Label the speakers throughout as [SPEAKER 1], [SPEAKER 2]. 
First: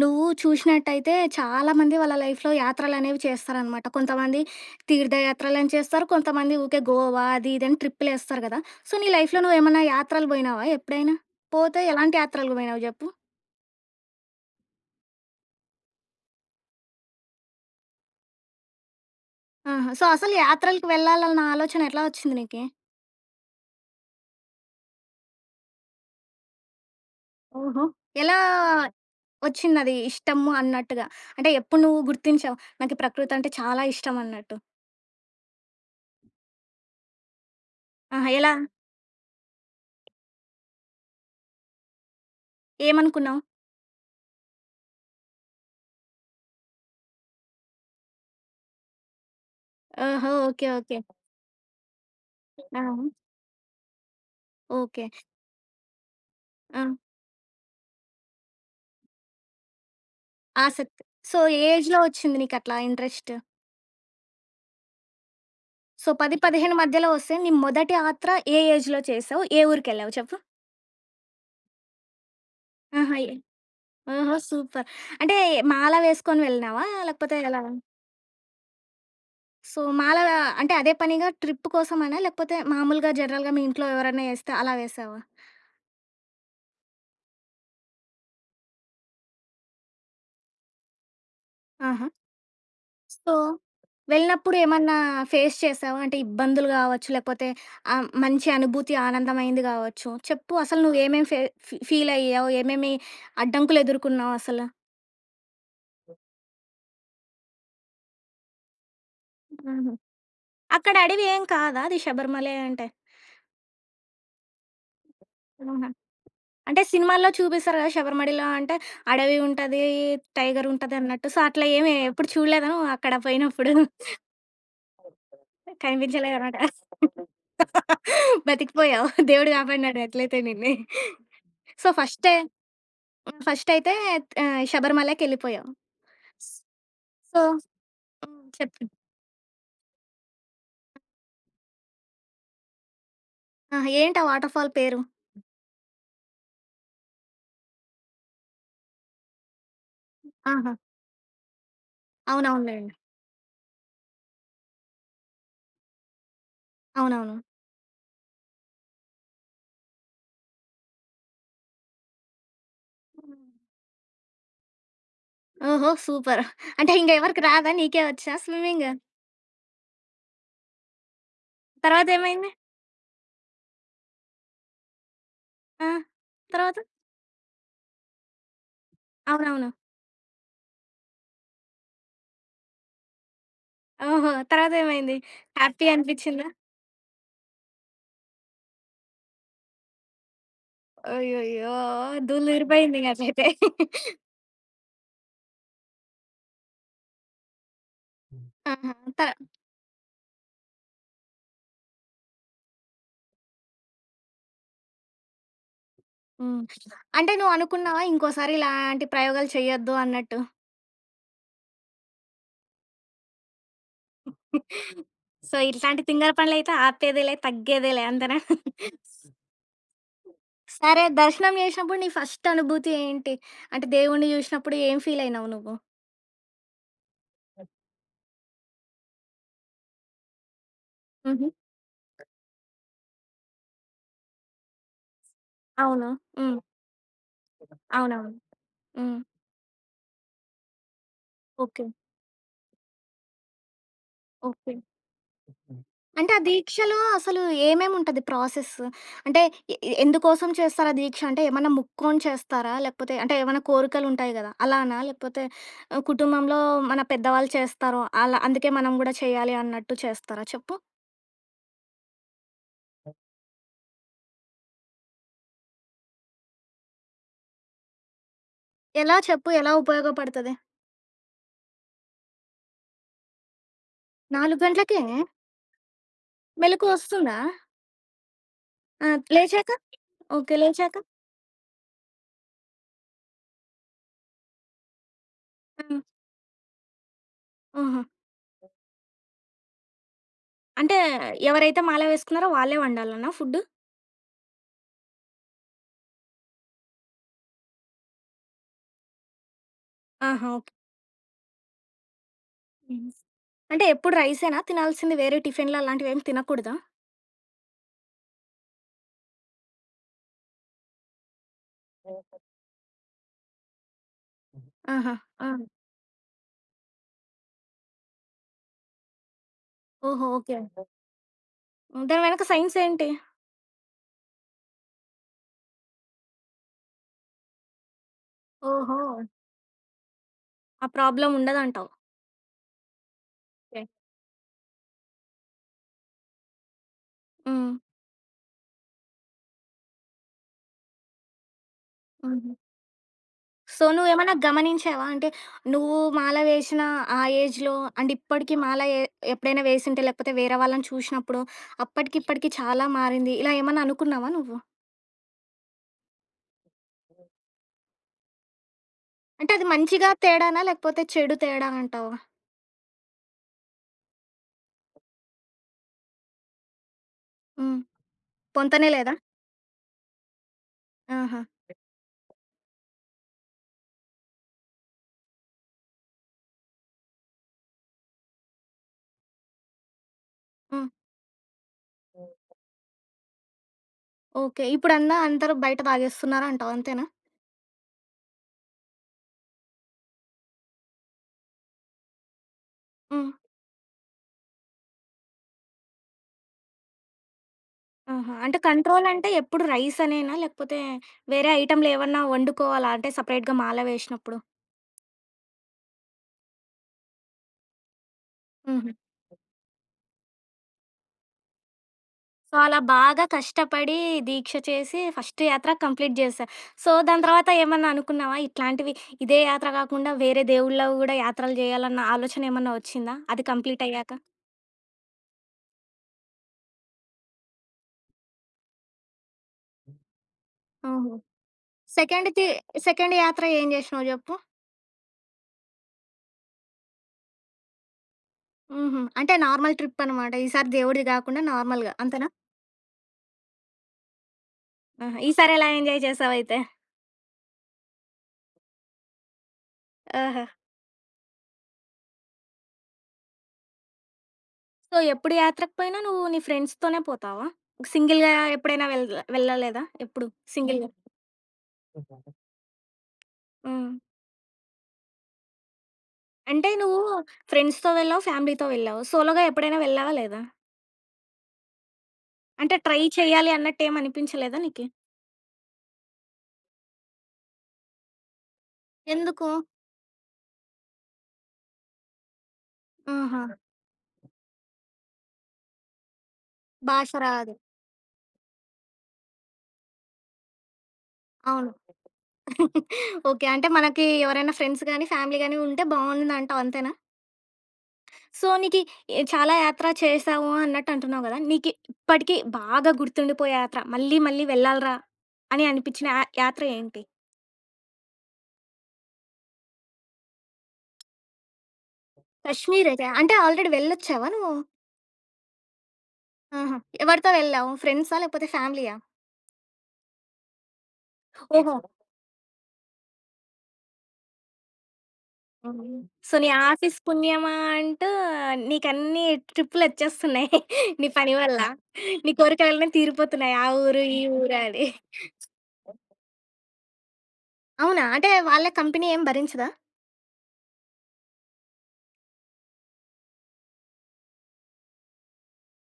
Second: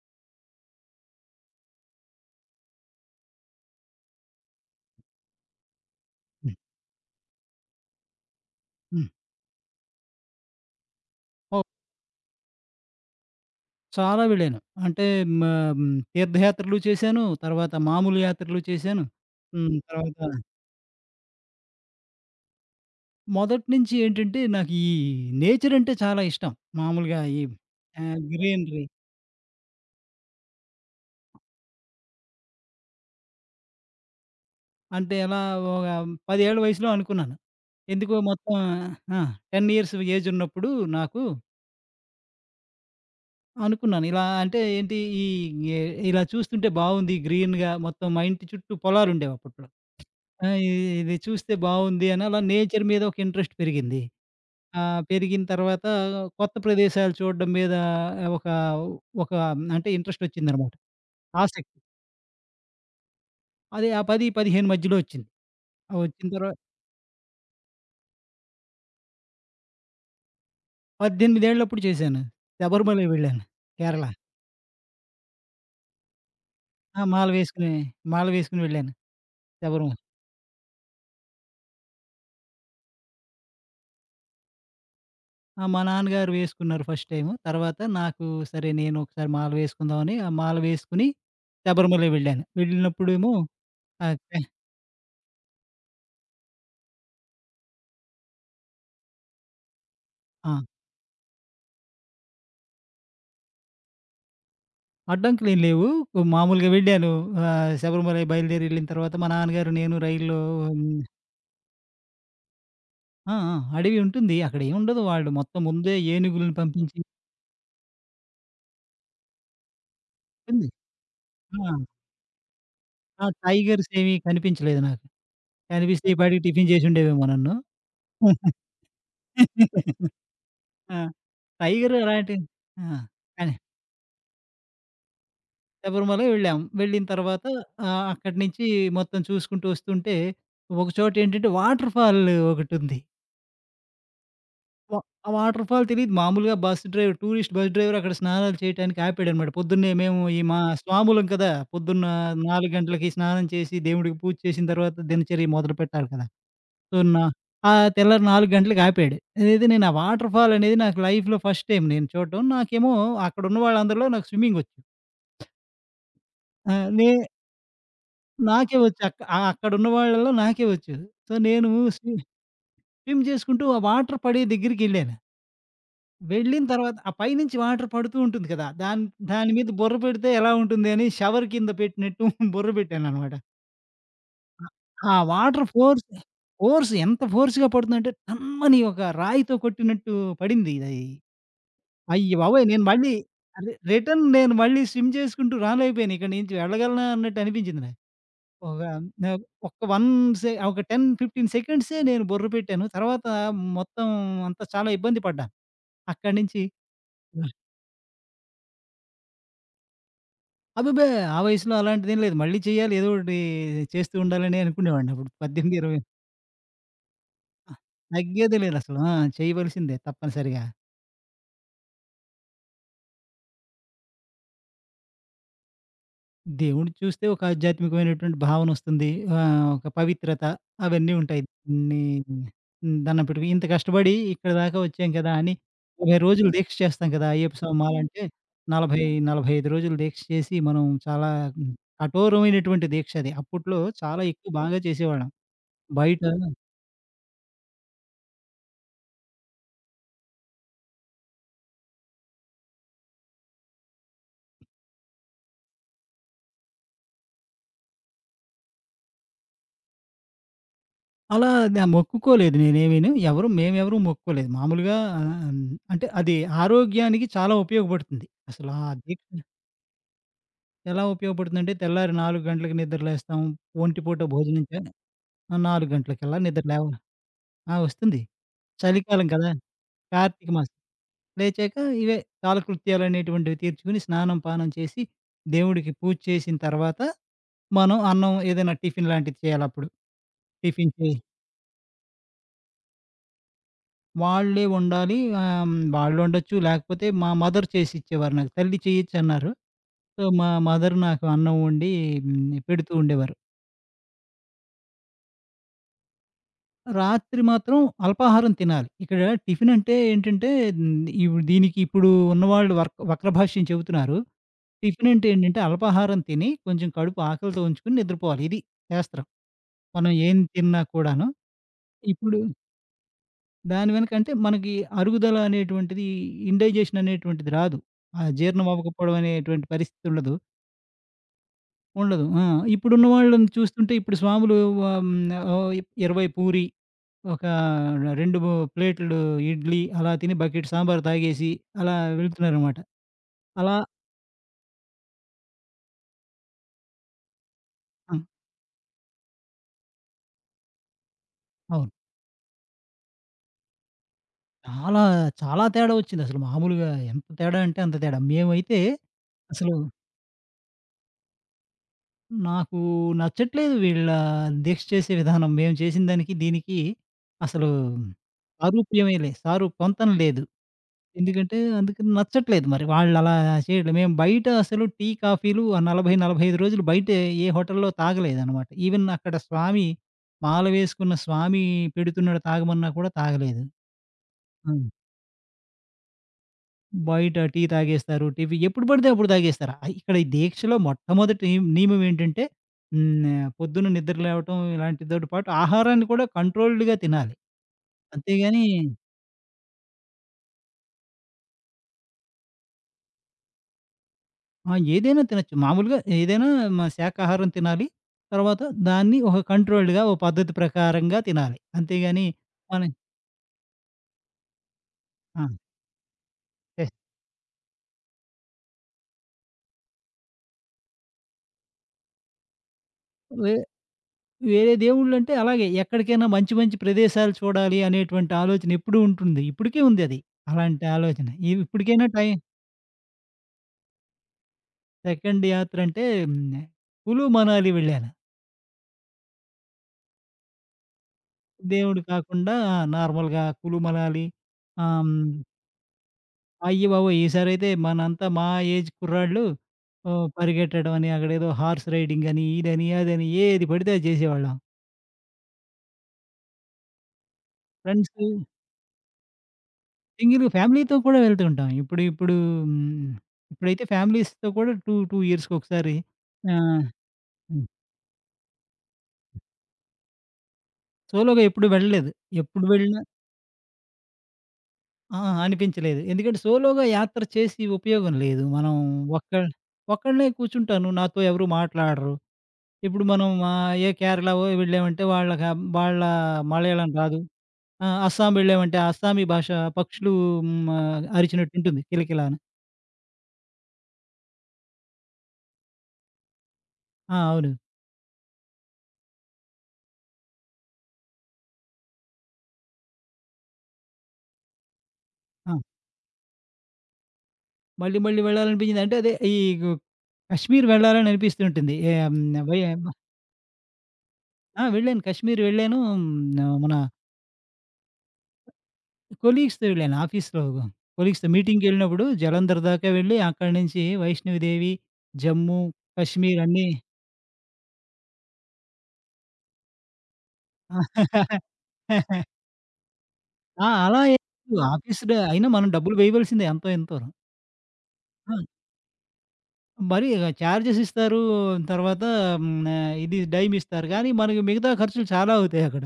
[SPEAKER 1] నువ్వు చూసినట్టయితే చాలామంది వాళ్ళ లైఫ్‌లో యాత్రలనేవి చేస్తారనమాట. కొంతమంది తీర్థయాత్రలని చేస్తారు. కొంతమంది
[SPEAKER 2] హ్మ్.
[SPEAKER 1] ఊకే గోవా అది ఇది అని ట్రిప్పులేస్తారు గదా! సో, నీ
[SPEAKER 2] హ్మ్.
[SPEAKER 1] లైఫ్‌లో నువ్వేమన్నా యాత్రలు బోయినావా ఎప్పుడైనా?
[SPEAKER 2] ఓహ్!
[SPEAKER 1] పోతే ఎలాంటి యాత్రలకు బోయినావు జెప్పు?
[SPEAKER 2] చాలా వెళ్ళాను. అంటే మా తీర్థయాత్రలు చేశాను. తర్వాత మామూలు యాత్రలు చేశాను. హ్మ్.
[SPEAKER 1] ఆహా! సో,
[SPEAKER 2] తర్వాత
[SPEAKER 1] అసలు యాత్రలకి వెళ్ళాలన్న ఆలోచన ఎట్లా వచ్చింది నీకి?
[SPEAKER 2] మొదటి నుంచి ఏంటంటే నాకు నేచర్ అంటే చాలా ఇష్టం. మామూలుగా
[SPEAKER 1] ఓహో! ఎలా
[SPEAKER 2] గ్రీనరీ
[SPEAKER 1] వచ్చిందది ఇష్టము అన్నట్టుగా? అంటే ఎప్పుడు నువ్వు గుర్తించావు, నాకు ఈ ప్రకృతి అంటే చాలా ఇష్టం అన్నట్టు?
[SPEAKER 2] అంటే ఒక 10 ఏళ్ల వయసులో అనుకున్నాను. ఎందుకో
[SPEAKER 1] ఆహా! ఎలా?
[SPEAKER 2] మొత్తం ఆ! 10 ఇయర్స్ ఏజ్ ఉన్నప్పుడు నాకు
[SPEAKER 1] ఏమనుకున్నావు?
[SPEAKER 2] అనుకున్నాను. ఇలా అంటే ఏంటి ఈ ఎ ఇలా చూస్తుంటే బావుంది గ్రీన్‌గా, మొత్తం మా ఇంటి చుట్టూ పొలాలుండేవి అప్పట్లో.
[SPEAKER 1] ఓహో!
[SPEAKER 2] ఆ!
[SPEAKER 1] ఓకే.
[SPEAKER 2] ఇది
[SPEAKER 1] ఓకే.
[SPEAKER 2] ఇది చూస్తే బావుంది అని అలా
[SPEAKER 1] ఆ!
[SPEAKER 2] నేచర్ మీద ఒక ఇంట్రెస్ట్ పెరిగింది.
[SPEAKER 1] ఓకే.
[SPEAKER 2] పెరిగిన తర్వాత కొత్త
[SPEAKER 1] ఆ!
[SPEAKER 2] ప్రదేశాలు చూడడం మీద ఒక ఒక అంటే ఇంట్రెస్ట్ వచ్చిందనమాట.
[SPEAKER 1] ఆసక్తి. సో, ఏ
[SPEAKER 2] ఆసక్తి.
[SPEAKER 1] ఏజ్‌లో వచ్చింది నీకట్లా ఇంట్రెస్ట్?
[SPEAKER 2] అది ఆ 10, 15 మధ్యలో వచ్చింది. ఆహ్,
[SPEAKER 1] సో,
[SPEAKER 2] వచ్చిన
[SPEAKER 1] 10,
[SPEAKER 2] తర్వా
[SPEAKER 1] 15 మధ్యలో వస్తే నీ మొదటి యాత్ర ఏ ఏజ్‌లో చేసావు? ఏ ఊరికెళ్ళావు చెప్పు?
[SPEAKER 2] 18 ఏళ్ళప్పుడు చేశాను. శబరిమలై
[SPEAKER 1] ఆహా! ఏ
[SPEAKER 2] వెళ్ళాను. కేరళ.
[SPEAKER 1] ఓహో! సూపర్. అంటే మాల వేసుకొని వెళ్ళినావా?
[SPEAKER 2] ఆ! మాల
[SPEAKER 1] లేకపోతే ఎలా?
[SPEAKER 2] వేసుకుని, మాల వేసుకొని వెళ్ళాను.
[SPEAKER 1] సో,
[SPEAKER 2] శబరిమల.
[SPEAKER 1] మాల అంటే అదే పనిగా ట్రిప్ కోసమనా? లేకపోతే మామూలుగా జనరల్‌గా మీ ఇంట్లో ఎవరైనా ఏస్తే అలా వేశావా?
[SPEAKER 2] ఆ! మా నాన్నగారు వేసుకున్నారు ఫస్ట్ టైము. తర్వాత నాకు సరే, నేను ఒకసారి మాల వేసుకుందామని ఆ మాల వేసుకొని
[SPEAKER 1] ఆహా!
[SPEAKER 2] శబరిమలై వెళ్ళాను.
[SPEAKER 1] సో,
[SPEAKER 2] వెళ్ళినప్పుడేమో ఆ! కే
[SPEAKER 1] వెళ్ళినప్పుడు ఏమన్నా ఫేస్ చేసావా? అంటే ఇబ్బందులు గావచ్చు, లేకపోతే మంచి అనుభూతి ఆనందమైంది గావచ్చు.
[SPEAKER 2] ఆ!
[SPEAKER 1] చెప్పు అసలు నువ్వేమేమి ఫీలయ్యావు? ఏమేమి అడ్డంకులు ఎదుర్కొన్నావు అసల?
[SPEAKER 2] అడ్డంకులేం లేవు. మామూలుగా వెళ్ళాను. శబరిమలై బయలుదేరి వెళ్ళిన తర్వాత మా నాన్నగారు,
[SPEAKER 1] హుహు.
[SPEAKER 2] నేను రైల్‌లో.
[SPEAKER 1] అక్కడ
[SPEAKER 2] హ్మ్.
[SPEAKER 1] అడవి ఏం కాదా అది శబరిమలై అంటే?
[SPEAKER 2] ఆ! అడవి ఉంటుంది. అక్కడేముండదు. వాళ్ళు మొత్తం
[SPEAKER 1] ఆహా!
[SPEAKER 2] ముందే ఏనుగులను
[SPEAKER 1] అంటే
[SPEAKER 2] పంపించి
[SPEAKER 1] సినిమాల్లో చూపిస్తారు గదా! శబరిమలలో అంటే అడవి ఉంటది, టైగర్
[SPEAKER 2] ఉంటుంది.
[SPEAKER 1] ఉంటదన్నట్టు. సో, అట్లా
[SPEAKER 2] ఆ!
[SPEAKER 1] ఏమి ఎప్పుడు చూడలేదా నువ్వు అక్కడ
[SPEAKER 2] ఆ!
[SPEAKER 1] పోయినప్పుడు?
[SPEAKER 2] టైగర్స్ ఏవి కనిపించలేదు నాకు. కనిపిస్తే ఈ పాటికి
[SPEAKER 1] కనిపించలేదనమాట.
[SPEAKER 2] టిఫిన్ చేసుండేవేమో నన్ను.
[SPEAKER 1] బతికిపోయావు. దేవుడు కాపాడినాడు అట్లయితే నిన్ని.
[SPEAKER 2] ఆ!
[SPEAKER 1] సో,
[SPEAKER 2] టైగర్
[SPEAKER 1] ఫస్టే
[SPEAKER 2] అలాంటి ఆ!
[SPEAKER 1] హ్మ్.
[SPEAKER 2] కానీ
[SPEAKER 1] ఫస్టయితే శబరిమలకెళ్ళిపోయావు.
[SPEAKER 2] శబరిమలై వెళ్ళాం. వెళ్ళిన
[SPEAKER 1] సో
[SPEAKER 2] తర్వాత అక్కడి
[SPEAKER 1] హ్మ్.
[SPEAKER 2] నుంచి
[SPEAKER 1] చెప్పు.
[SPEAKER 2] మొత్తం చూసుకుంటూ వస్తుంటే, ఒక చోటేంటంటే వాటర్‌ఫాల్ ఒకటుంది.
[SPEAKER 1] ఆహా! ఏంటి ఆ వాటర్ ఫాల్ పేరు?
[SPEAKER 2] వా ఆ వాటర్ ఫాల్ తెలీదు. మామూలుగా bus driver tourist bus driver అక్కడ స్నానాలు చేయటానికి ఆపాడనమాట. పొద్దున్నే మేము మా
[SPEAKER 1] ఆహా!
[SPEAKER 2] స్వాములం కదా! పొద్దున్న 4
[SPEAKER 1] అవునవునులెండి.
[SPEAKER 2] గంటలకి స్నానం చేసి, దేవుడికి పూజ చేసిన తర్వాత దినచర్య మొదలుపెట్టాలి కదా! సో, నా
[SPEAKER 1] అవునవును.
[SPEAKER 2] ఆ తెల్లారి 4 గంటలకి ఆపాడు. అదైతే నేను ఆ వాటర్ ఫాల్ అనేది నాకు లైఫ్‌లో ఫస్ట్ టైమ్ నేను చూడటం. అక్కడున్న వాళ్ళందరిలో నాకు స్విమ్మింగ్ వచ్చు.
[SPEAKER 1] ఓహో! సూపర్.
[SPEAKER 2] ఆ!
[SPEAKER 1] అంటే
[SPEAKER 2] నే
[SPEAKER 1] ఇంక ఎవరికి రాదా? నీకే వచ్చా
[SPEAKER 2] నాకే
[SPEAKER 1] స్విమ్మింగ్?
[SPEAKER 2] వచ్చు. అక్కడున్న వాళ్ళలో నాకే వచ్చు. సో, నేను స్వి
[SPEAKER 1] తర్వాతేమైంది?
[SPEAKER 2] స్విమ్ చేసుకుంటూ ఆ వాటర్ పడే దగ్గరికెళ్ళాను.
[SPEAKER 1] ఆ!
[SPEAKER 2] వెళ్ళిన
[SPEAKER 1] తర్వాత?
[SPEAKER 2] తర్వాత ఆ పైనుంచి వాటర్ పడుతూ ఉంటుంది కదా! దాని
[SPEAKER 1] అవునవును.
[SPEAKER 2] మీద బుర్ర పెడితే ఎలా ఉంటుంది అని షవర్ కింద పెట్టినట్టు బుర్ర పెట్టాననమాట.
[SPEAKER 1] ఓహో!
[SPEAKER 2] ఆ
[SPEAKER 1] తర్వాతేమైంది?
[SPEAKER 2] వాటర్
[SPEAKER 1] హ్యాపీ
[SPEAKER 2] ఫోర్స్
[SPEAKER 1] అనిపిచ్చిందా?
[SPEAKER 2] ఫోర్స్ ఎంత ఫోర్స్‌గా పడుతుందంటే టమ్మని ఒక రాయితో కొట్టినట్టు పడింది ఇది.
[SPEAKER 1] అయ్యయ్యో!
[SPEAKER 2] అయ్య బాబోయ్! నేను
[SPEAKER 1] దూళ్ళూరిపోయిందింక
[SPEAKER 2] మళ్ళీ
[SPEAKER 1] అట్లయితే.
[SPEAKER 2] రి రిటర్న్ నేను మళ్ళీ స్విమ్ చేసుకుంటూ రాలేకపోయాను. ఇక్కడి నుంచి వెళ్ళగలనా అన్నట్టు అనిపించింది నాకు. ఒక
[SPEAKER 1] ఆహా!
[SPEAKER 2] న
[SPEAKER 1] తర
[SPEAKER 2] ఒక్క 1 సె ఒక 10, 15 సెకండ్సే నేను బుర్ర పెట్టాను. తర్వాత మొత్తం అంతా చాలా ఇబ్బంది పడ్డాను. అక్కడి నుంచి
[SPEAKER 1] హ్మ్. అంటే నువ్వనుకున్నావా ఇంకోసారి ఇలాంటి ప్రయోగాలు చెయ్యొద్దు అన్నట్టు?
[SPEAKER 2] అబ్బబ్బే! ఆ వయసులో అలాంటిదేం లేదు. మళ్ళీ చేయాలి, ఏదో ఒకటి చేస్తూ ఉండాలని అనుకునేవాడిని అప్పుడు.
[SPEAKER 1] సో,
[SPEAKER 2] 18, 20.
[SPEAKER 1] ఇట్లాంటి తింగర పనులైతే ఆపేదేలే,
[SPEAKER 2] ఆ!
[SPEAKER 1] తగ్గేదేలే అంతేనా?
[SPEAKER 2] తగ్గేదే లేదసలు. ఆ! చేయవలసిందే తప్పనిసరిగా.
[SPEAKER 1] సరే దర్శనం జేసినప్పుడు నీ ఫస్ట్ అనుభూతి ఏంటి? అంటే దేవుడిని జూసినప్పుడు ఏం ఫీల్ అయినావు నువ్వు?
[SPEAKER 2] దేవుడిని చూస్తే ఒక ఆధ్యాత్మికమైనటువంటి భావనొస్తుంది. ఒక పవిత్రత అవన్నీ ఉంటాయి.
[SPEAKER 1] హుహు.
[SPEAKER 2] నీ దండం పెట్టుకొని ఇంత కష్టపడి ఇక్కడి దాకా వచ్చాం కదా! అని
[SPEAKER 1] అవును.
[SPEAKER 2] 20 రోజులు
[SPEAKER 1] హ్మ్.
[SPEAKER 2] దీక్ష చేస్తాం కదా! అయ్యప్ప స్వామి మాలంటే
[SPEAKER 1] అవునవును.
[SPEAKER 2] 40,
[SPEAKER 1] హ్మ్.
[SPEAKER 2] 45 రోజులు దీక్ష చేసి మనం చాలా
[SPEAKER 1] ఓకే.
[SPEAKER 2] కఠోరమైనటువంటి దీక్ష అది. అప్పట్లో చాలా ఎక్కువ
[SPEAKER 1] ఓకే.
[SPEAKER 2] బాగా చేసేవాళ్ళం. బయట
[SPEAKER 1] అంటే ఆ దీక్షలో అసలు ఏమేముంటది ప్రాసెస్? అంటే ఎ ఎ- ఎందుకోసం చేస్తారు ఆ దీక్ష? అంటే ఏమన్నా మొక్కుకొని చేస్తారా? లేకపోతే అంటే ఏమన్నా కోరికలుంటాయి గదా! అలానా? లేకపోతే కుటుంబంలో మన పెద్దవాళ్ళు చేస్తారు అలా అందుకే మనం గూడా చేయాలి అన్నట్టు చేస్తారా చెప్పు?
[SPEAKER 2] అలా న మొక్కుకోలేదు నేనేమీను. మేమెవరు మొక్కుకోలేదు. మామూలుగా ఆహ్, అంటే అది ఆరోగ్యానికి చాలా ఉపయోగపడుతుంది. అసలు ఆ
[SPEAKER 1] ఎలా
[SPEAKER 2] దీక్ష
[SPEAKER 1] చెప్పు? ఎలా ఉపయోగపడతది?
[SPEAKER 2] ఎలా ఉపయోగపడుతుందంటే తెల్లారి 4 గంటలకు నిద్ర లేస్తాం. ఒంటి పూట
[SPEAKER 1] 4
[SPEAKER 2] భోజనం చే
[SPEAKER 1] గంటలకే
[SPEAKER 2] ఆ! 4 గంటలకల్లా నిద్ర లేవ
[SPEAKER 1] మెలుకువ వస్తుందా?
[SPEAKER 2] ఆ! వస్తుంది.
[SPEAKER 1] ఆ!
[SPEAKER 2] చలికాలం కదా!
[SPEAKER 1] లేచాక?
[SPEAKER 2] కార్తీక
[SPEAKER 1] ఓకే.
[SPEAKER 2] మాసం.
[SPEAKER 1] లేచాక?
[SPEAKER 2] లేచాక ఇవే కాలకృత్యాలనేటువంటివి తీర్చుకొని స్నానం, పానం చేసి దేవుడికి
[SPEAKER 1] హ్మ్.
[SPEAKER 2] పూజ చేసిన తర్వాత మనం
[SPEAKER 1] ఓహో!
[SPEAKER 2] అన్నం ఏదైనా టిఫిన్ లాంటిది చేయాలప్పుడు. టిఫిన్
[SPEAKER 1] అంటే
[SPEAKER 2] చేయి
[SPEAKER 1] ఎవరైతే మాల వేసుకున్నారో వాళ్ళే వండాలనా ఫుడ్డు?
[SPEAKER 2] వాళ్ళే వండాలి. ఆహ్, హ్మ్. వాళ్ళొండొచ్చు. లేకపోతే మా మదర్ చేసిచ్చేవారు నాకు. తల్లి చెయ్యొచ్చన్నారు. సో,
[SPEAKER 1] ఆహా!
[SPEAKER 2] మా
[SPEAKER 1] ఓకే.
[SPEAKER 2] మదర్ నాకు అన్నం వండి పెడుతూ
[SPEAKER 1] హ్మ్.
[SPEAKER 2] ఉండేవారు.
[SPEAKER 1] అంటే ఎప్పుడు రైసేనా తినాల్సింది? వేరే టిఫిన్‌లు అలాంటివేమి తినకూడదా?
[SPEAKER 2] రాత్రి మాత్రం అల్పాహారం తినాలి. ఇక్కడ టిఫినంటే ఏంటంటే హ్మ్. ఇవ్ దీనికి ఇప్పుడు ఉన్నవాళ్ళు వక్ర భాష్యం చెబుతున్నారు.
[SPEAKER 1] ఆహా!
[SPEAKER 2] టిఫినంటే
[SPEAKER 1] ఆ!
[SPEAKER 2] ఏంటంటే అల్పాహారం తిని కొంచెం కడుపు ఆకలితో ఉంచుకొని నిద్రపోవాలి. ఇది శాస్త్రం. మనం
[SPEAKER 1] ఓహో!
[SPEAKER 2] ఏం
[SPEAKER 1] ఓకే.
[SPEAKER 2] తిన్నా కూడాను.
[SPEAKER 1] దాని
[SPEAKER 2] ఇప్పుడు
[SPEAKER 1] వెనక సైన్స్ ఏంటి?
[SPEAKER 2] దాని వెనక మనకి అరుగుదల అనేటువంటిది, ఇండైజెషన్ అనేటువంటిది రాదు. ఆ జీర్ణం
[SPEAKER 1] ఓహో!
[SPEAKER 2] అవ్వకపోవడం అనేటువంటి పరిస్థితి ఉండదు.
[SPEAKER 1] ఆ ప్రాబ్లమ్ ఉండదంటావు.
[SPEAKER 2] ఉండదు. ఆ! ఇప్పుడున్న వాళ్ళని చూస్తుంటే ఇప్పుడు స్వాములు ఆహ్, హ్మ్, ఆహ్, 20 పూరి, ఒక
[SPEAKER 1] హ్మ్.
[SPEAKER 2] 2 ప్లేటులు ఇడ్లీ అలా తిని బకెట్ సాంబార్ తాగేసి అలా
[SPEAKER 1] హుహు.
[SPEAKER 2] వెళ్తున్నారనమాట. అలా
[SPEAKER 1] సో, నువ్వేమన్నా గమనించావా? అంటే, నువ్వు మాల వేసిన ఆ ఏజ్‌లో అండ్
[SPEAKER 2] ఆ!
[SPEAKER 1] ఇప్పటికి మాల ఎ ఎప్పుడైనా వేసుంటే, లేకపోతే వేరే వాళ్ళని చూషినప్పుడో,
[SPEAKER 2] అవును.
[SPEAKER 1] అప్పటికి ఇప్పటికి చాలా మారింది. ఇలా ఏమన్నా అనుకున్నావా నువ్వు?
[SPEAKER 2] చాలా, చాలా తేడా వచ్చిందసలు. మామూలుగా ఎంత తేడా అంటే అంత తేడా. మేమైతే
[SPEAKER 1] అంటే, అది
[SPEAKER 2] అసలు
[SPEAKER 1] మంచిగా తేడానా? లేకపోతే చెడు తేడా అంటావా?
[SPEAKER 2] నాకు నచ్చట్లేదు వీళ్ళ దీక్ష చేసే విధానం. మేము చేసిన దానికి, దీనికి అసలు
[SPEAKER 1] హ్మ్. పొంతనే లేదా?
[SPEAKER 2] సారూప్యమే లే సారు పొంతన లేదు.
[SPEAKER 1] ఆహా!
[SPEAKER 2] ఎందుకంటే అందుకని నచ్చట్లేదు మరి. వాళ్ళలా చేయట్లేదు. మేము బయట అసలు టీ, కాఫీలు ఆ 40, 45 రోజులు బయటే ఏ హోటల్‌లో తాగలేదనమాట. ఈవెన్ అక్కడ మాల
[SPEAKER 1] హ్మ్.
[SPEAKER 2] వేసుకున్న స్వామి పెడుతున్నాడు, తాగమన్నా కూడా తాగలేదు.
[SPEAKER 1] ఓకే.
[SPEAKER 2] ఆ!
[SPEAKER 1] ఇప్పుడందా అందరూ బయట తాగేస్తున్నారంటావు అంతేనా?
[SPEAKER 2] బయట టీ తాగేస్తారు. టివి ఎప్పుడు పడితే అప్పుడు తాగేస్తారు. ఇక్కడ ఈ దీక్షలో మొట్టమొదటి నియమం ఏంటంటే
[SPEAKER 1] హ్మ్.
[SPEAKER 2] పొద్దున్న నిద్ర లేవటం, ఇలాంటితోటి పాటు ఆహారాన్ని కూడా కంట్రోల్డ్‌గా తినాలి.
[SPEAKER 1] ఆహా! అంటే,
[SPEAKER 2] అంతేగాని
[SPEAKER 1] కంట్రోలంటే ఎప్పుడు రైసనేనా? లేకపోతే వేరే ఐటెమ్‌లేవన్నా వండుకోవాలా? అంటే, సపరేట్‌గా మాల వేషినప్పుడు?
[SPEAKER 2] ఆ! ఏదైనా తినొచ్చు. మామూలుగా ఏదైనా శాకాహారం తినాలి. తర్వాత
[SPEAKER 1] హుహు.
[SPEAKER 2] దాన్ని ఒక కంట్రోల్డ్‌గా, ఓ పద్ధతి ప్రకారంగా తినాలి. అంతేగాని
[SPEAKER 1] సో, అలా
[SPEAKER 2] మనం
[SPEAKER 1] బాగా కష్టపడి దీక్ష చేసి ఫస్ట్
[SPEAKER 2] ఆ!
[SPEAKER 1] యాత్ర కంప్లీట్ జేశా. సో,
[SPEAKER 2] చేస్
[SPEAKER 1] దాని తర్వాత ఏమన్నా అనుకున్నావా? ఇట్లాంటివి ఇదే యాత్ర గాకుండా వేరే దేవుళ్ళవి గూడా యాత్రలు జేయాలన్న ఆలోచనేమన్నా వచ్చిందా? అది
[SPEAKER 2] వే
[SPEAKER 1] కంప్లీట్ అయ్యాక?
[SPEAKER 2] వేరే దేవుళ్ళంటే అలాగే ఎక్కడికైనా మంచి మంచి ప్రదేశాలు చూడాలి అనేటువంటి ఆలోచన ఎప్పుడూ ఉంటుంది. ఇప్పటికీ ఉంది అది. అలాంటి
[SPEAKER 1] ఓహో!
[SPEAKER 2] ఆలోచన. ఇ ఇప్పటికైనా టై
[SPEAKER 1] సెకండ్‌ది సెకండ్ యాత్ర ఏం జేసినావు జెప్పు?
[SPEAKER 2] సెకండ్ యాత్ర అంటే హ్మ్. కులు, మనాలి వెళ్ళాను.
[SPEAKER 1] హుహు. అంటే నార్మల్ ట్రిప్ అనమాట. ఈసారి దేవుడిది గాకుండా నార్మల్‌గా.
[SPEAKER 2] దేవుడు
[SPEAKER 1] అంతేనా?
[SPEAKER 2] కాకుండా నార్మల్‌గా కులు, మనాలి. ఆహ్,
[SPEAKER 1] ఆహా!
[SPEAKER 2] హ్మ్.
[SPEAKER 1] ఈసారి ఎలా ఎంజాయ్ చేసావైతే?
[SPEAKER 2] అయ్యబాబోయ్! ఈసారైతే మనంతా మా ఏజ్ కుర్రాళ్ళు. ఓహ్!
[SPEAKER 1] ఆహా!
[SPEAKER 2] పరిగెట్టడం అని, అక్కడేదో హార్స్ రైడింగ్ అని, ఇదని, అదని ఏది పడితే అది చేసేవాళ్ళం.
[SPEAKER 1] సో, ఎప్పుడు యాత్రకు పోయినా నువ్వు నీ ఫ్రెండ్స్‌తోనే పోతావా?
[SPEAKER 2] ఫ్రెండ్సు
[SPEAKER 1] సింగిల్‌గా ఎప్పుడైనా వెళ్ళలేదా? ఎప్పుడు
[SPEAKER 2] సింగిల్‌గా
[SPEAKER 1] సింగిల్‌గా?
[SPEAKER 2] ఫ్యామిలీతో కూడా వెళ్తూ ఉంటాం. ఇప్పుడు ఇప్పుడు హ్మ్, ఇప్పుడైతే
[SPEAKER 1] హ్మ్.
[SPEAKER 2] ఫ్యామిలీస్‌తో కూడా 2 ఇయర్స్‌కొకసారి.
[SPEAKER 1] అంటే
[SPEAKER 2] ఆహ్,
[SPEAKER 1] నువ్వు
[SPEAKER 2] హ్మ్.
[SPEAKER 1] ఫ్రెండ్స్‌తో వెళ్ళావు, ఫ్యామిలీతో వెళ్ళావు. సోలోగా ఎప్పుడైనా వెళ్ళావా లేదా?
[SPEAKER 2] సోలోగా ఎప్పుడు వెళ్ళలేదు. ఎప్పుడు
[SPEAKER 1] అంటే ట్రై
[SPEAKER 2] వెళ్ళినా
[SPEAKER 1] చేయాలి అన్నట్టు ఏమి అనిపించలేదా నీకి?
[SPEAKER 2] ఆ! అనిపించలేదు. ఎందుకంటే సోలోగా యాత్ర చేసి ఉపయోగం లేదు. మనం ఒక్క
[SPEAKER 1] ఎందుకు?
[SPEAKER 2] ఒక్కళ్ళనే కూర్చుంటాను. నాతో ఎవరు మాట్లాడరు. ఇప్పుడు మనం
[SPEAKER 1] ఆహా!
[SPEAKER 2] ఏ కేరళవో వెళ్ళామంటే వాళ్ళకి వాళ్ళ మలయాళం
[SPEAKER 1] భాష
[SPEAKER 2] రాదు.
[SPEAKER 1] రాదు.
[SPEAKER 2] ఆ! అస్సాం వెళ్ళామంటే అస్సామీ భాష. పక్షులు హ్మ్,
[SPEAKER 1] అవును.
[SPEAKER 2] అరిచినట్టుంటుంది కిలకిలా అని.
[SPEAKER 1] ఓకే. అంటే మనకి ఎవరైనా ఫ్రెండ్స్ గాని, ఫ్యామిలీ గాని ఉంటే బావుందంటావు అంతేనా?
[SPEAKER 2] ఆ! అవును.
[SPEAKER 1] సో, నీకి ఎ చాలా యాత్ర చేశావు అన్నట్టు అంటున్నావు గదా! నీకి ఇప్పటికి బాగా గుర్తుండిపోయే యాత్ర మళ్ళీ మళ్ళీ వెళ్ళాలిరా
[SPEAKER 2] ఆ!
[SPEAKER 1] అని అనిపించిన యాత్ర ఏంటి?
[SPEAKER 2] మళ్ళీ మళ్ళీ వెళ్ళాలనిపించింది. అంటే అదే ఈ కశ్మీర్ వెళ్ళాలని అనిపిస్తుంటుంది. ఏ హ్మ్. వై
[SPEAKER 1] కాశ్మీర్ అయితే అంటే ఆల్రెడీ వెళ్ళొచ్చావా నువ్వు?
[SPEAKER 2] ఆ! వెళ్ళాను. కశ్మీర్ వెళ్ళాను. హ్మ్. మన
[SPEAKER 1] ఆహా! ఎవరితో వెళ్ళావు? ఫ్రెండ్సా? లేకపోతే ఫ్యామిలీయా?
[SPEAKER 2] కొలీగ్స్‌తో వెళ్ళాను. ఆఫీస్‌లో
[SPEAKER 1] ఓహో!
[SPEAKER 2] మీటింగ్‌కెళ్ళినప్పుడు జలంధర్ దాకా వెళ్ళి, అక్కడి నుంచి వైష్ణవిదేవి, జమ్మూ,
[SPEAKER 1] హ్మ్. సో,
[SPEAKER 2] కశ్మీర్
[SPEAKER 1] నీ
[SPEAKER 2] అన్నీ.
[SPEAKER 1] ఆఫీస్ పుణ్యమా అంటూ నీకన్నీ ట్రిప్పులొచ్చేస్తున్నాయి. నీ పని వల్ల. నీ కోరికలన్నీ తీరిపోతున్నాయి. ఆ
[SPEAKER 2] ఆ! అలా
[SPEAKER 1] ఊరు,
[SPEAKER 2] ఏం
[SPEAKER 1] ఈ ఊరు
[SPEAKER 2] లేదు.
[SPEAKER 1] అని.
[SPEAKER 2] ఆఫీస్‌లో అయినా మనం డబ్బులు వేయవలసిందే ఎంతో ఎంతోను.
[SPEAKER 1] అవునా? అంటే
[SPEAKER 2] ఆ!
[SPEAKER 1] వాళ్ళ కంపెనీ ఏం భరించదా?
[SPEAKER 2] మరి చార్జెస్ ఇస్తారు. తర్వాత హ్మ్. ఆహ్, ఇది డైమ్ ఇస్తారు. కానీ మనకి మిగతా ఖర్చులు చాలా అవుతాయి అక్కడ.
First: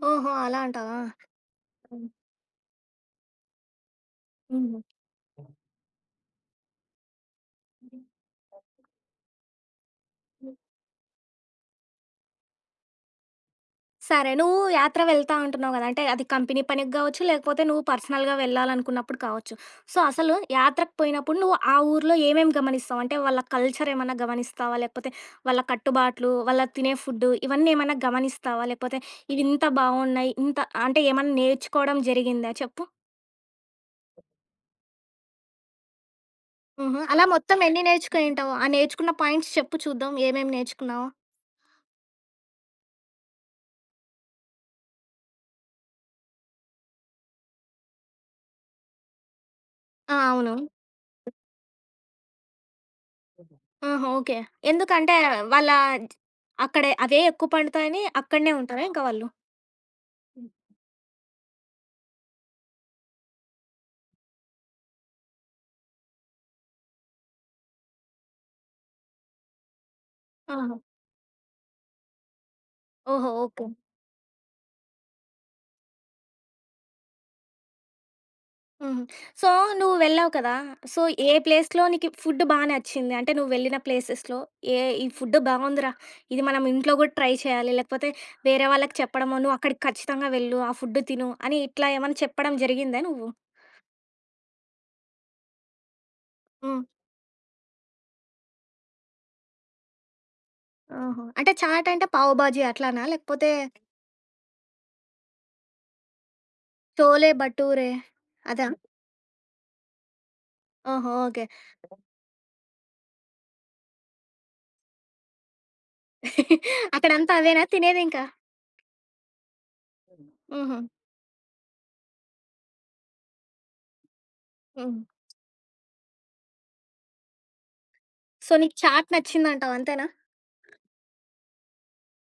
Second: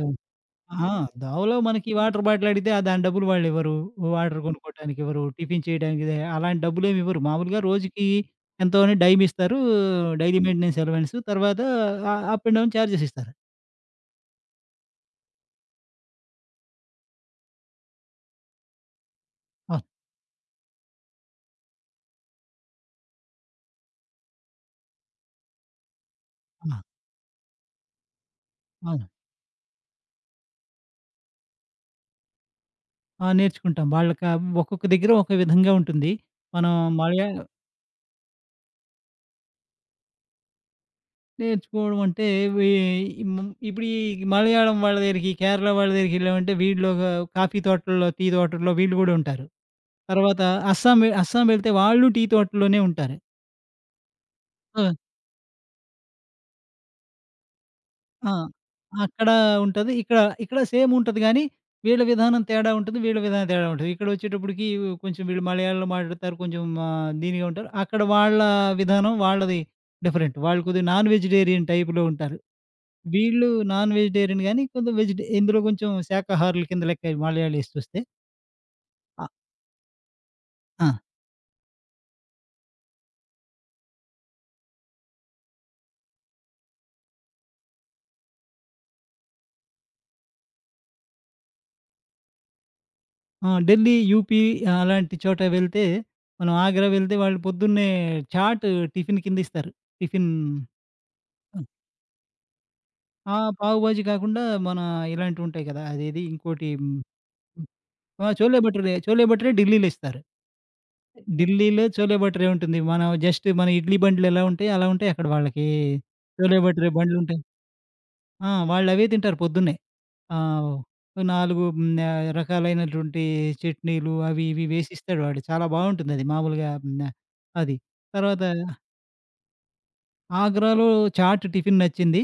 [SPEAKER 2] ఆ!
[SPEAKER 1] ఓహో! అలా
[SPEAKER 2] ఆ!
[SPEAKER 1] అంటావా?
[SPEAKER 2] దావలో మనకి
[SPEAKER 1] హ్మ్.
[SPEAKER 2] వాటర్ బాటిల్ అడిగితే ఆ దాని డబ్బులు వాళ్ళివ్వరు. వాటర్ హ్మ్. కొనుక్కోటానికి ఇవ్వరు. టిఫిన్ చేయడానికి అలాంటి డబ్బులేమి ఇవ్వరు. మామూలుగా రోజుకి ఎంతో అని డైమ్ ఇస్తారు. డైలీ
[SPEAKER 1] హ్మ్.
[SPEAKER 2] Maintenance allowance. తర్వాత అప్ అండ్ డౌన్ చార్జెస్ ఇస్తారు.
[SPEAKER 1] సరే. నువ్వు యాత్ర వెళ్తా అంటున్నావు గదా! అంటే అది కంపెనీ పనికి గావచ్చు, లేకపోతే నువ్వు పర్సనల్‌గా వెళ్ళాలనుకున్నప్పుడు కావచ్చు.
[SPEAKER 2] అవును.
[SPEAKER 1] సో, అసలు యాత్రకు పోయినప్పుడు నువ్వు ఆ ఊర్లో ఏమేమి గమనిస్తావు? అంటే వాళ్ళ కల్చర్ ఏమన్నా గమనిస్తావా? లేకపోతే వాళ్ళ కట్టుబాట్లు, వాళ్ళ
[SPEAKER 2] ఆ!
[SPEAKER 1] తినే ఫుడ్డు ఇవన్నీ ఏమన్నా గమనిస్తావా? లేకపోతే
[SPEAKER 2] అవును.
[SPEAKER 1] ఇవి ఇంత బావున్నాయి, ఇంత అంటే ఏమన్నా నేర్చుకోవడం జరిగిందా చెప్పు?
[SPEAKER 2] ఆ! నేర్చుకుంటాం. ఒక్కొక్క దగ్గర ఒక విధంగా ఉంటుంది. మనం
[SPEAKER 1] హుహు. అలా
[SPEAKER 2] మలయా
[SPEAKER 1] మొత్తం ఎన్ని నేర్చుకొనుంటావు? ఆ నేర్చుకున్న పాయింట్స్ చెప్పు చూద్దాం ఏమేమి నేర్చుకున్నావో?
[SPEAKER 2] నేర్చుకోవడం అంటే వీ మ్ ఇప్పుడు ఈ మలయాళం వాళ్ళ దగ్గరికి, కేరళ వాళ్ళ దగ్గరికెళ్ళామంటే వీళ్ళు ఒక కాఫీ తోటల్లో, టీ తోటల్లో వీళ్ళు గూడా ఉంటారు.
[SPEAKER 1] ఆ!
[SPEAKER 2] తర్వాత
[SPEAKER 1] అవును.
[SPEAKER 2] అస్సాం వెళ్తే వాళ్ళు టీ తోటలోనే ఉంటారు.
[SPEAKER 1] ఆహా! ఓకే.
[SPEAKER 2] సో,
[SPEAKER 1] ఎందుకంటే వాళ్ళ అక్కడే అవే ఎక్కువ పండుతాయని
[SPEAKER 2] ఆ!
[SPEAKER 1] అక్కడనే ఉంటారా ఇంకా వాళ్ళు?
[SPEAKER 2] అక్కడ ఉంటది. ఇక్కడ,
[SPEAKER 1] హ్మ్.
[SPEAKER 2] ఇక్కడ సేమ్ ఉంటది గానీ, వీళ్ళ విధానం తేడా ఉంటది. వీళ్ళ విధానం తేడా ఉంటది. ఇక్కడొచ్చేటప్పటికి కొంచెం వీళ్ళు మలయాళంలో మాట్లాడతారు. కొంచెం దీనిగా ఉంటారు. అక్కడ వాళ్ళ విధానం వాళ్ళది డిఫరెంట్. వాళ్ళు
[SPEAKER 1] ఆహా!
[SPEAKER 2] కొద్దిగా నాన్ వెజిటేరియన్ టైప్‌లో ఉంటారు.
[SPEAKER 1] ఓహో!
[SPEAKER 2] వీళ్ళు
[SPEAKER 1] ఓకే.
[SPEAKER 2] నాన్ వెజిటేరియన్ గానీ కొంచెం ఇందులో కొంచెం శాకాహారుల కింద లెక్కే మలయాళీస్ చూస్తే.
[SPEAKER 1] హుహు.
[SPEAKER 2] ఆ!
[SPEAKER 1] సో, నువ్వు వెళ్ళావు కదా!
[SPEAKER 2] ఆ!
[SPEAKER 1] సో, ఏ ప్లేస్‌లో నీకు ఫుడ్ బా నచ్చింది? అంటే నువ్వు వెళ్ళిన ప్లేసెస్‌లో ఏ ఈ ఫుడ్ బావుందిరా! ఇది మనం ఇంట్లో గూడా ట్రై చేయాలి. లేకపోతే వేరే వాళ్ళకి చెప్పడమో, నువ్వు అక్కడికి ఖచ్చితంగా వెళ్ళు, ఆ ఫుడ్ తిను అని ఇట్లా ఏమన్నా చెప్పడం జరిగిందా నువ్వు?
[SPEAKER 2] ఆ! ఢిల్లీ, యూపీ, ఆ, అలాంటి చోట వెళ్తే, మనం
[SPEAKER 1] హ్మ్.
[SPEAKER 2] ఆగ్రా వెళ్తే వాళ్ళు పొద్దున్నే చాట్ టిఫిన్ కింద ఇస్తారు. టిఫిన్
[SPEAKER 1] ఆహా! అంటే
[SPEAKER 2] హ్మ్.
[SPEAKER 1] చాట్ అంటే పావు బాజీ అట్లానా?
[SPEAKER 2] ఆ!
[SPEAKER 1] లేకపోతే
[SPEAKER 2] పావు బాజీ కాకుండా మన ఇలాంటివి ఉంటాయి కదా!
[SPEAKER 1] చోలే బటూరే
[SPEAKER 2] ఆ!
[SPEAKER 1] అదా?
[SPEAKER 2] చోలే భటూరే ఢిల్లీలో ఇస్తారు.
[SPEAKER 1] ఓహో! ఓకే.
[SPEAKER 2] ఢిల్లీలో చోలే భటూరే ఉంటుంది. మనం జస్ట్ మన ఇడ్లీ బండ్లు ఎలా ఉంటాయో అలా ఉంటాయి అక్కడ వాళ్ళకి. చోలే భటూరే
[SPEAKER 1] అక్కడంతా
[SPEAKER 2] బండ్లుంటాయి.
[SPEAKER 1] అవేనా తినేదింకా?
[SPEAKER 2] ఆ! వాళ్ళవే తింటారు పొద్దున్నే. ఆ!
[SPEAKER 1] హుహు.
[SPEAKER 2] ఓ 4 రకాలైనటువంటి చట్నీలు, అవి ఇవి
[SPEAKER 1] హ్మ్.
[SPEAKER 2] వేసిస్తాడు వాడు. చాలా బావుంటుందది మామూలుగా. హ్మ్, ఆహ్, అది. తర్వాత
[SPEAKER 1] సో, నీకు చాట్ నచ్చిందంటావు అంతేనా?
[SPEAKER 2] ఆగ్రాలో చాట్ టిఫిన్ నచ్చింది.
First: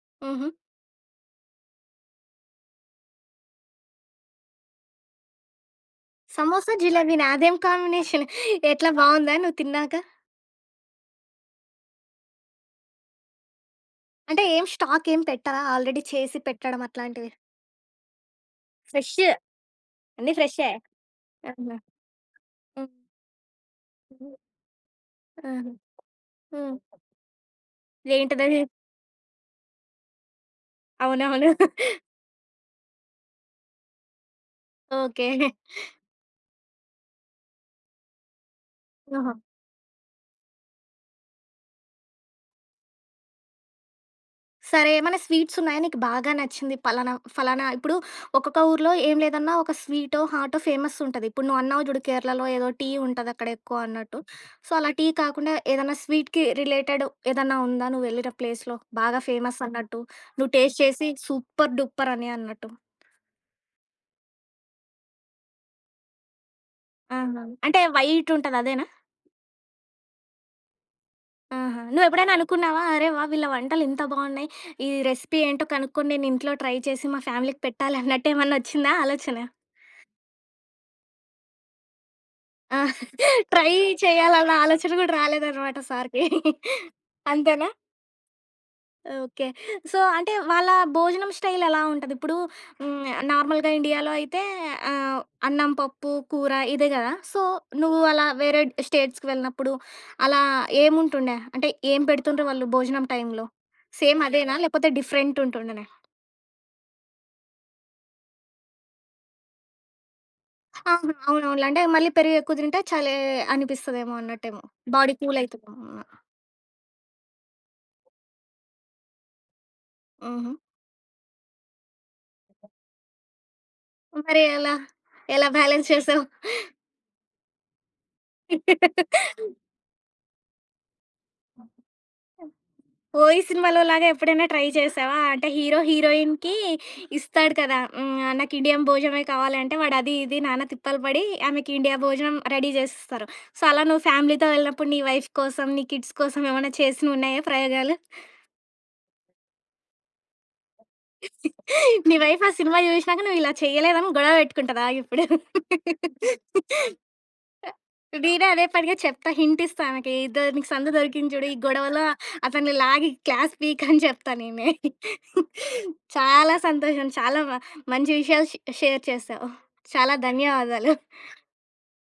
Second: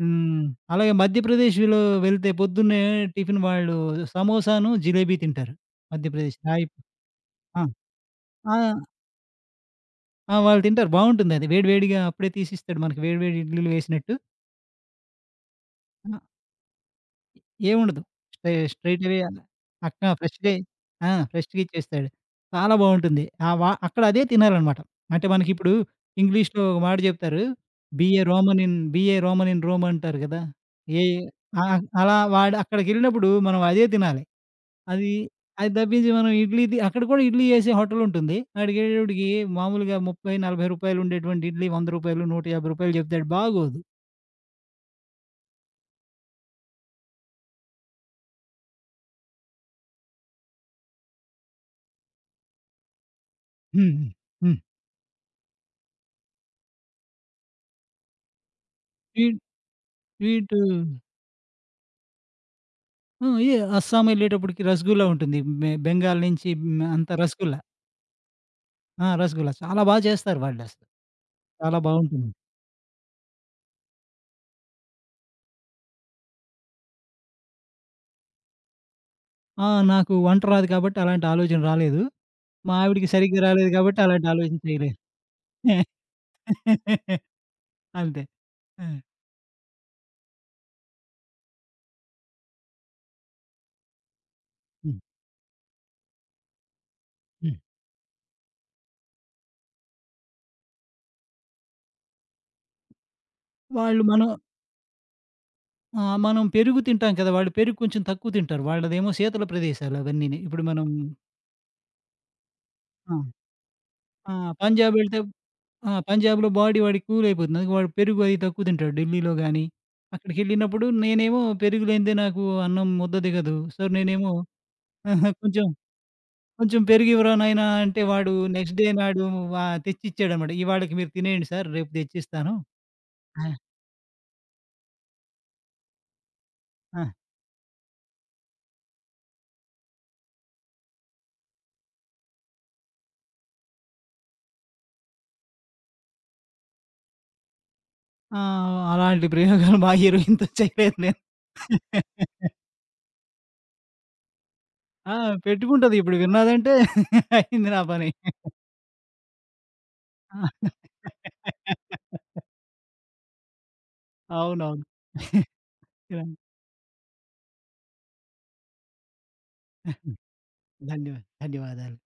[SPEAKER 2] హ్మ్,
[SPEAKER 1] హుహు.
[SPEAKER 2] అలాగే మధ్యప్రదేశ్‌లో వెళ్తే పొద్దున్నే టిఫిన్ వాళ్ళు సమోసాను, జిలేబీ తింటారు. మధ్యప్రదేశ్ రాయి
[SPEAKER 1] సమోసా, జిలేబీనా? అదేం
[SPEAKER 2] ఆ!
[SPEAKER 1] కాంబినేషన్?
[SPEAKER 2] ఆ!
[SPEAKER 1] ఎట్లా బావుందా నువ్వు తిన్నాక?
[SPEAKER 2] ఆ! వాళ్ళు తింటారు, బావుంటుందది. వేడి వేడిగా అప్పుడే తీసిస్తాడు మనకి, వేడి వేడి ఇడ్లీలు వేసినట్టు.
[SPEAKER 1] అంటే ఏం స్టాక్ ఏం పెట్టరా? ఆల్రెడీ చేసి పెట్టడం అట్లాంటివి.
[SPEAKER 2] ఏముండదు. స్ట్రెయిట్ అవే
[SPEAKER 1] ఫ్రెష్.
[SPEAKER 2] అలా
[SPEAKER 1] అన్నీ
[SPEAKER 2] ఫ్రెష్‌గా.
[SPEAKER 1] ఫ్రెషే.
[SPEAKER 2] ఆ! ఫ్రెష్‌గా
[SPEAKER 1] ఆహా!
[SPEAKER 2] ఇచ్చేస్తాడు. చాలా
[SPEAKER 1] హ్మ్.
[SPEAKER 2] బావుంటుంది. ఆ! వ అక్కడ అదే
[SPEAKER 1] హుహు.
[SPEAKER 2] తినాలనమాట. అంటే
[SPEAKER 1] ఆహా!
[SPEAKER 2] మనకిప్పుడు ఇంగ్లీష్‌లో
[SPEAKER 1] హ్మ్.
[SPEAKER 2] ఒక మాట జెప్తారు.
[SPEAKER 1] ఏంటిదది?
[SPEAKER 2] Be a Roman in Rome అంటారు గదా! ఏ
[SPEAKER 1] అవునవును.
[SPEAKER 2] ఆ! అలా వాడు అక్కడికెళ్ళినప్పుడు మనం అదే తినాలి. అది
[SPEAKER 1] ఓకే.
[SPEAKER 2] అది తప్పించి మనం ఇడ్లీ తి అక్కడ కూడా ఇడ్లీ చేసే హోటలుంటుంది. ఆడికేళ్ళేటప్పటికి
[SPEAKER 1] ఆహా!
[SPEAKER 2] మామూలుగా రూ. 30, 40 ఉండేటువంటి ఇడ్లీ రూ. 100, రూ. 150 చెప్తాడు, బాగోదు.
[SPEAKER 1] సరే ఏమైనా స్వీట్స్ ఉన్నాయా నీకు బాగా నచ్చింది? పలానా ఫలానా ఇప్పుడు ఒక్కొక్క ఊర్లో ఏం లేదన్నా ఒక స్వీటో, హాటో ఫేమస్ ఉంటది. ఇప్పుడు నువ్వు అన్నావు చూడు కేరళలో ఏదో టీ ఉంటదక్కడ ఎక్కువ
[SPEAKER 2] హ్మ్.
[SPEAKER 1] అన్నట్టు.
[SPEAKER 2] హ్మ్.
[SPEAKER 1] సో, అలా టీ కాకుండా ఏదన్నా స్వీట్‌కి రిలేటెడ్ ఏదన్నా ఉందా నువ్వు వెళ్ళిన ప్లేస్‌లో? బాగా
[SPEAKER 2] స్వీట్
[SPEAKER 1] ఫేమస్ అన్నట్టు. నువ్వు
[SPEAKER 2] స్వీటు.
[SPEAKER 1] టేస్ట్ చేసి సూపర్ డూపర్ అని అన్నట్టు.
[SPEAKER 2] ఆ! అస్సాం ఎళ్ళేటప్పటికి రసగుల్లా ఉంటుంది. బెంగాల్ నుంచి అంతా
[SPEAKER 1] ఆహా!
[SPEAKER 2] రసగుల్లా.
[SPEAKER 1] అంటే వైట్ ఉంటది అదేనా?
[SPEAKER 2] ఆ! రసగుల్లా చాలా చేస్తారు వాళ్ళసలు. చాలా
[SPEAKER 1] ఆహా!
[SPEAKER 2] బావుంటుంది.
[SPEAKER 1] నువ్వెప్పుడైనా అనుకున్నావా? అరే వాహ్! వీళ్ళ వంటలు ఇంత బావున్నాయి. ఈ రెసిపీ ఏంటో కనుక్కొని నేను ఇంట్లో ట్రై చేసి మా ఫ్యామిలీకి పెట్టాలి అన్నట్టు ఏమన్నా వచ్చిందా ఆలోచన?
[SPEAKER 2] ఆ! నాకు వంట రాదు కాబట్టి అలాంటి ఆలోచన రాలేదు. మా
[SPEAKER 1] ఆ!
[SPEAKER 2] ఆవిడకి సరిగ్గా
[SPEAKER 1] ట్రై
[SPEAKER 2] రాలేదు కాబట్టి అలాంటి
[SPEAKER 1] చేయాలన్న
[SPEAKER 2] ఆలోచన
[SPEAKER 1] ఆలోచన
[SPEAKER 2] చేయలేదు.
[SPEAKER 1] గూడా రాలేదనమాట సార్‌కి. అంతేనా?
[SPEAKER 2] అంతే. ఆ!
[SPEAKER 1] ఓకే. సో, అంటే వాళ్ళ భోజనం స్టైల్ ఎలా ఉంటది? ఇప్పుడు హ్మ్, నార్మల్‌గా ఇండియాలో అయితే
[SPEAKER 2] హ్మ్.
[SPEAKER 1] ఆహ్, అన్నం, పప్పు, కూర ఇదే గదా! సో,
[SPEAKER 2] హ్మ్.
[SPEAKER 1] నువ్వు అలా వేరే స్టేట్స్‌కి వెళ్ళినప్పుడు అలా ఏముంటుండే? అంటే ఏం పెడుతుండ్రు వాళ్ళు భోజనం టైంలో?
[SPEAKER 2] వాళ్ళు
[SPEAKER 1] సేమ్
[SPEAKER 2] మనం
[SPEAKER 1] అదేనా? లేకపోతే డిఫరెంట్ ఉంటుండేనా?
[SPEAKER 2] మనం పెరుగు తింటాం కదా! వాళ్ళు పెరుగు కొంచెం తక్కువ తింటారు. వాళ్ళదేమో శీతల ప్రదేశాలు అవన్నీని. ఇప్పుడు మనం
[SPEAKER 1] ఆహా! అవునవునులే. అంటే మళ్ళీ పెరుగు ఎక్కువ తింటే చలే
[SPEAKER 2] ఆ!
[SPEAKER 1] అనిపిస్తదేమో
[SPEAKER 2] ఆ!
[SPEAKER 1] అన్నట్టేమో.
[SPEAKER 2] పంజాబ్
[SPEAKER 1] బాడీ
[SPEAKER 2] ఎళ్తే
[SPEAKER 1] కూల్ అయితదేమో.
[SPEAKER 2] ఆ! పంజాబ్‌లో బాడీ వాడికి కూల్ అయిపోతుంది. అందుకే వాడు పెరుగు అది తక్కువ తింటాడు ఢిల్లీలో గాని,
[SPEAKER 1] హుహు.
[SPEAKER 2] అక్కడికెళ్ళినప్పుడు నేనేమో పెరుగు లేనిదే నాకు అన్నం ముద్ద దిగదు. సో, నేనేమో
[SPEAKER 1] మరి ఎలా?
[SPEAKER 2] ఆహా!
[SPEAKER 1] ఎలా
[SPEAKER 2] కొంచెం
[SPEAKER 1] బ్యాలెన్స్ చేసావు?
[SPEAKER 2] కొంచెం పెరుగివ్వరా నాయనా అంటే వాడు నెక్స్ట్ డే నాడు వ తెచ్చిచ్చాడనమాట. ఇవాళకి మీరు తినేయండి సార్, రేపు తెచ్చిస్తాను.
[SPEAKER 1] ఓయి
[SPEAKER 2] ఆ!
[SPEAKER 1] సినిమాలో లాగా ఎప్పుడైనా ట్రై చేసావా? అంటే హీరో హీరోయిన్‌కి
[SPEAKER 2] ఆ!
[SPEAKER 1] ఇస్తాడు కదా! హ్మ్. నాకు ఇండియన్ భోజనమే కావాలంటే వాడు అది ఇది నానా తిప్పలు పడి ఆమెకి ఇండియా భోజనం రెడీ జేసిస్తారు. సో, అలా నువ్వు ఫ్యామిలీతో వెళ్ళినప్పుడు నీ వైఫ్ కోసం, నీ కిడ్స్ కోసం ఏమైనా చేసినున్నాయా ప్రయోగాలు?
[SPEAKER 2] ఆ! అలాంటి ప్రయోగాలు మా హీరోయిన్‌తో చేయలేదు నేను.
[SPEAKER 1] నీ వైఫ్ ఆ సినిమా జూషినాక నువ్వు ఇలా చేయలేదని గొడవ పెట్టుకుంటదా
[SPEAKER 2] ఆ!
[SPEAKER 1] ఇప్పుడు?
[SPEAKER 2] పెట్టుకుంటది. ఇప్పుడు విన్నాదంటే అయింది నా పని.
[SPEAKER 1] నేనే అదే పనిగా చెప్తా. హింటిస్తా ఆమెకి. ఇదో
[SPEAKER 2] ఆ!
[SPEAKER 1] నీకు సందు దొరికింది చూడు. ఈ గొడవలో అతన్ని లాగి క్లాస్ పీక్ అని చెప్తా నేనే.
[SPEAKER 2] అవునవును. ఇలా
[SPEAKER 1] చాలా సంతోషం. చాలా మంచి విషయాలు షేర్ చేశావు. చాలా ధన్యవాదాలు.
[SPEAKER 2] ధన్యవా ధన్యవాదాలు.